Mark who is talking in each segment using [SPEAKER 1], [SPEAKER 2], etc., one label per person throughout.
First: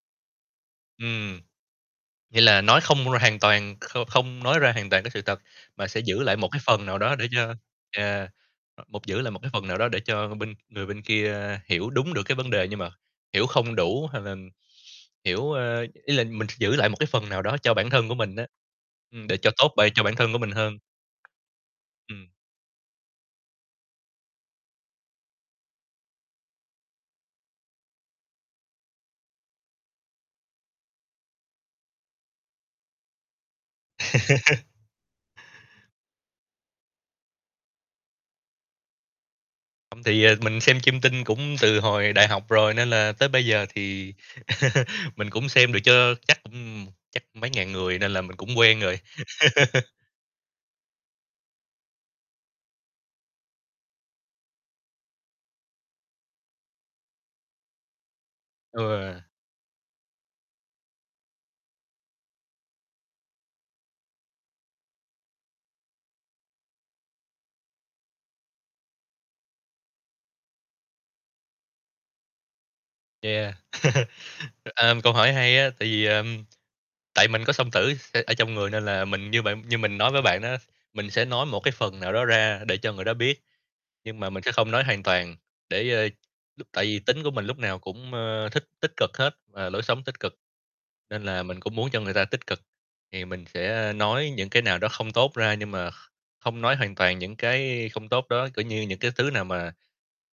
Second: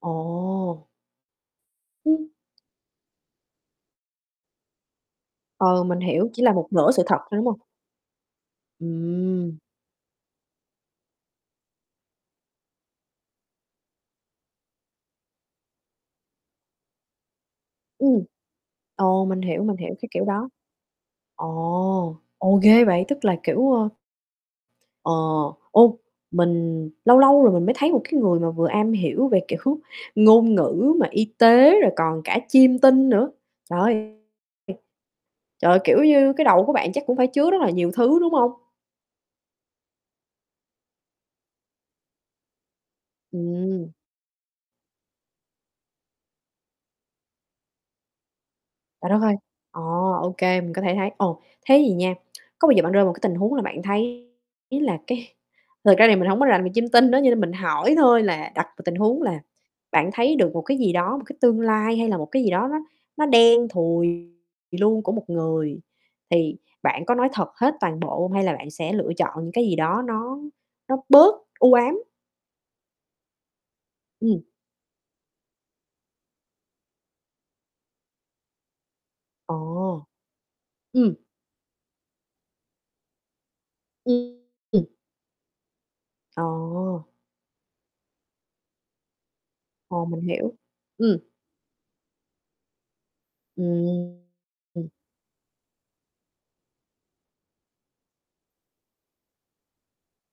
[SPEAKER 1] Ồ!
[SPEAKER 2] Ừm.
[SPEAKER 1] Ừm.
[SPEAKER 2] Nghĩa là nói không r hoàn toàn kh không nói ra hoàn toàn cái sự thật,
[SPEAKER 1] Ừ,
[SPEAKER 2] mà
[SPEAKER 1] mình
[SPEAKER 2] sẽ giữ
[SPEAKER 1] hiểu,
[SPEAKER 2] lại
[SPEAKER 1] chỉ
[SPEAKER 2] một
[SPEAKER 1] là
[SPEAKER 2] cái
[SPEAKER 1] một
[SPEAKER 2] phần
[SPEAKER 1] nửa
[SPEAKER 2] nào
[SPEAKER 1] sự
[SPEAKER 2] đó
[SPEAKER 1] thật,
[SPEAKER 2] để
[SPEAKER 1] đúng
[SPEAKER 2] cho,
[SPEAKER 1] hông?
[SPEAKER 2] à, một giữ lại một cái
[SPEAKER 1] Ừm.
[SPEAKER 2] phần nào đó để cho bên người bên kia hiểu đúng được cái vấn đề, nhưng mà hiểu không đủ hay là hiểu, a ý là mình sẽ giữ lại một cái phần nào đó cho bản thân của
[SPEAKER 1] Ừm.
[SPEAKER 2] mình á,
[SPEAKER 1] Ồ,
[SPEAKER 2] ừm, để
[SPEAKER 1] mình
[SPEAKER 2] cho
[SPEAKER 1] hiểu,
[SPEAKER 2] tốt
[SPEAKER 1] mình
[SPEAKER 2] b
[SPEAKER 1] hiểu
[SPEAKER 2] cho
[SPEAKER 1] cái
[SPEAKER 2] bản
[SPEAKER 1] kiểu
[SPEAKER 2] thân của
[SPEAKER 1] đó.
[SPEAKER 2] mình hơn.
[SPEAKER 1] Ồ,
[SPEAKER 2] Ừm.
[SPEAKER 1] ồ, ghê vậy, tức là, kiểu, ờ Ờ, ô, mình lâu lâu rồi mình mới thấy một cái người mà vừa am hiểu về, kiểu, ngôn ngữ mà y tế, rồi còn cả chiêm tinh nữa, trời ơi. Trời ơi, kiểu như, cái đầu của bạn chắc cũng phải chứa rất là nhiều thứ, đúng hông?
[SPEAKER 2] Không, thì mình xem chiêm tinh cũng từ hồi đại học rồi, nên là tới bây giờ
[SPEAKER 1] Ừm.
[SPEAKER 2] thì mình cũng xem được cho, chắc, ừm, chắc mấy ngàn người, nên là mình cũng quen rồi.
[SPEAKER 1] Trời đất ơi! À, ô kê, mình có thể thấy. Ồ, thế vậy nha, có bao giờ bạn rơi một cái tình huống là bạn thấy là, cái thực ra thì mình hổng có làm về chiêm tinh á, cho nên mình hỏi thôi, là đặt một tình
[SPEAKER 2] Ừ.
[SPEAKER 1] huống là bạn thấy được một cái gì đó, một cái tương lai hay là một cái gì đó nó nó đen thùi luôn của một người, thì bạn có nói thật hết toàn bộ hông? Hay là bạn sẽ lựa chọn những cái gì đó nó nó bớt u ám?
[SPEAKER 2] Yeah.
[SPEAKER 1] Ừm.
[SPEAKER 2] Ơm, câu hỏi hay á, tại vì, ờm tại mình có song tử s ở trong người, nên là mình như bạn như mình
[SPEAKER 1] Ồ.
[SPEAKER 2] nói với bạn á, mình
[SPEAKER 1] Ừm.
[SPEAKER 2] sẽ nói một cái phần nào đó ra để cho người đó biết, nhưng mà
[SPEAKER 1] Ừm,
[SPEAKER 2] mình sẽ không nói
[SPEAKER 1] ừm.
[SPEAKER 2] hoàn toàn, để, ơ
[SPEAKER 1] Ờ.
[SPEAKER 2] lúc tại vì tính của mình lúc nào cũng, a, thích tích cực hết, và lối sống
[SPEAKER 1] Ồ,
[SPEAKER 2] tích
[SPEAKER 1] mình
[SPEAKER 2] cực,
[SPEAKER 1] hiểu. Ừm.
[SPEAKER 2] nên là mình cũng muốn cho người ta tích cực. Thì mình sẽ
[SPEAKER 1] Ừm.
[SPEAKER 2] nói những cái nào đó
[SPEAKER 1] Ừm.
[SPEAKER 2] không tốt ra, nhưng mà kh không nói hoàn toàn những cái không tốt đó, kiểu như, những cái thứ nào mà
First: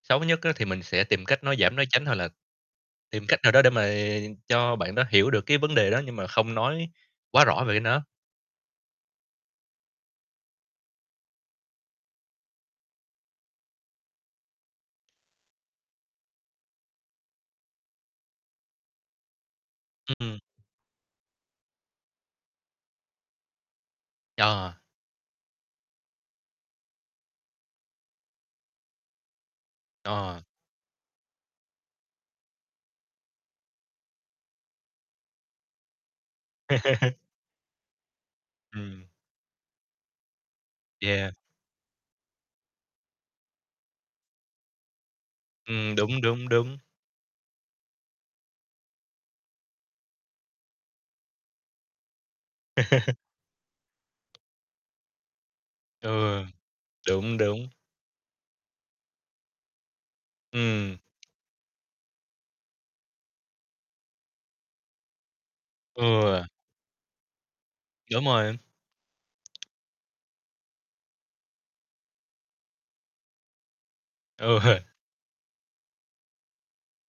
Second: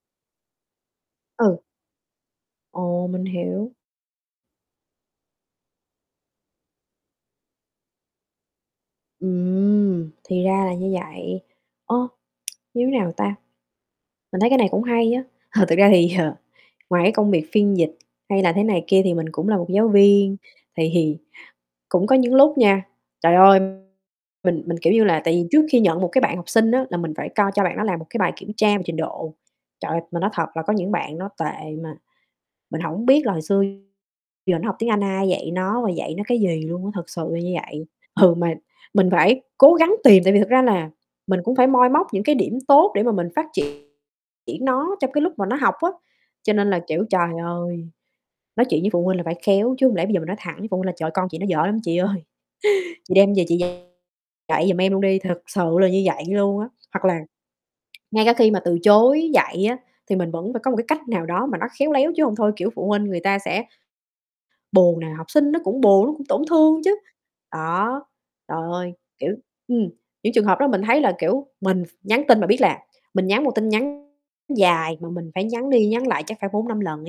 [SPEAKER 2] xấu nhất á thì mình sẽ tìm cách nói
[SPEAKER 1] Ừ.
[SPEAKER 2] giảm nói tránh hoặc là
[SPEAKER 1] Ồ, mình
[SPEAKER 2] tìm cách nào đó để
[SPEAKER 1] hiểu.
[SPEAKER 2] mà cho bạn đó hiểu được cái vấn đề đó, nhưng mà không nói quá rõ về cái nó.
[SPEAKER 1] Ừm, thì ra là như vậy, ơ, như thế nào ta? Mình thấy cái này cũng hay á, thực ra thì, ờ, ngoài cái công việc phiên dịch hay là thế này kia thì mình cũng là một giáo viên,
[SPEAKER 2] Ừm.
[SPEAKER 1] thì thì cũng có những lúc nha, trời ơi! Mình
[SPEAKER 2] Yeah.
[SPEAKER 1] mình, kiểu như là, tại vì trước khi nhận một cái bạn học sinh á là mình phải coi cho bạn đó làm một cái bài kiểm tra về trình độ, trời ơi, mà nói
[SPEAKER 2] À.
[SPEAKER 1] thật là có những bạn nó tệ mà mình hổng biết là hồi xưa giờ nó học tiếng Anh ai dạy nó và dạy nó cái gì luôn á, thật sự là như vậy. Ừ, mà
[SPEAKER 2] Ừm.
[SPEAKER 1] mình phải cố gắng tìm, tại vì thực ra là
[SPEAKER 2] Yeah.
[SPEAKER 1] mình cũng phải moi móc những cái điểm tốt để mà mình phát triển nó trong cái lúc mà nó học á,
[SPEAKER 2] Ừm, đúng, đúng,
[SPEAKER 1] cho nên
[SPEAKER 2] đúng.
[SPEAKER 1] là, kiểu, trời ơi, nói chuyện với phụ huynh là phải khéo, chứ hông lẽ bây giờ mình nói thẳng với phụ huynh là "Trời ơi, con chị nó dở lắm chị ơi, chị đem về chị dạy lại giùm em luôn đi!" Thực sự là như vậy
[SPEAKER 2] Ừ,
[SPEAKER 1] luôn á. Hoặc là
[SPEAKER 2] đúng, đúng.
[SPEAKER 1] ngay cả khi mà từ chối dạy á thì mình vẫn phải có một cái
[SPEAKER 2] Ừm.
[SPEAKER 1] cách nào đó mà nó khéo léo, chứ hông thôi, kiểu, phụ huynh người ta sẽ buồn nè, học sinh nó cũng buồn, nó cũng tổn
[SPEAKER 2] Ừ.
[SPEAKER 1] thương chứ. Đó,
[SPEAKER 2] Đúng rồi.
[SPEAKER 1] trời ơi, kiểu, ừm, những trường hợp đó mình thấy là, kiểu, mình ph nhắn tin mà biết là mình nhắn một tin nhắn
[SPEAKER 2] Ừ.
[SPEAKER 1] dài, mà mình phải nhắn đi nhắn lại chắc phải 4, 5 lần ấy.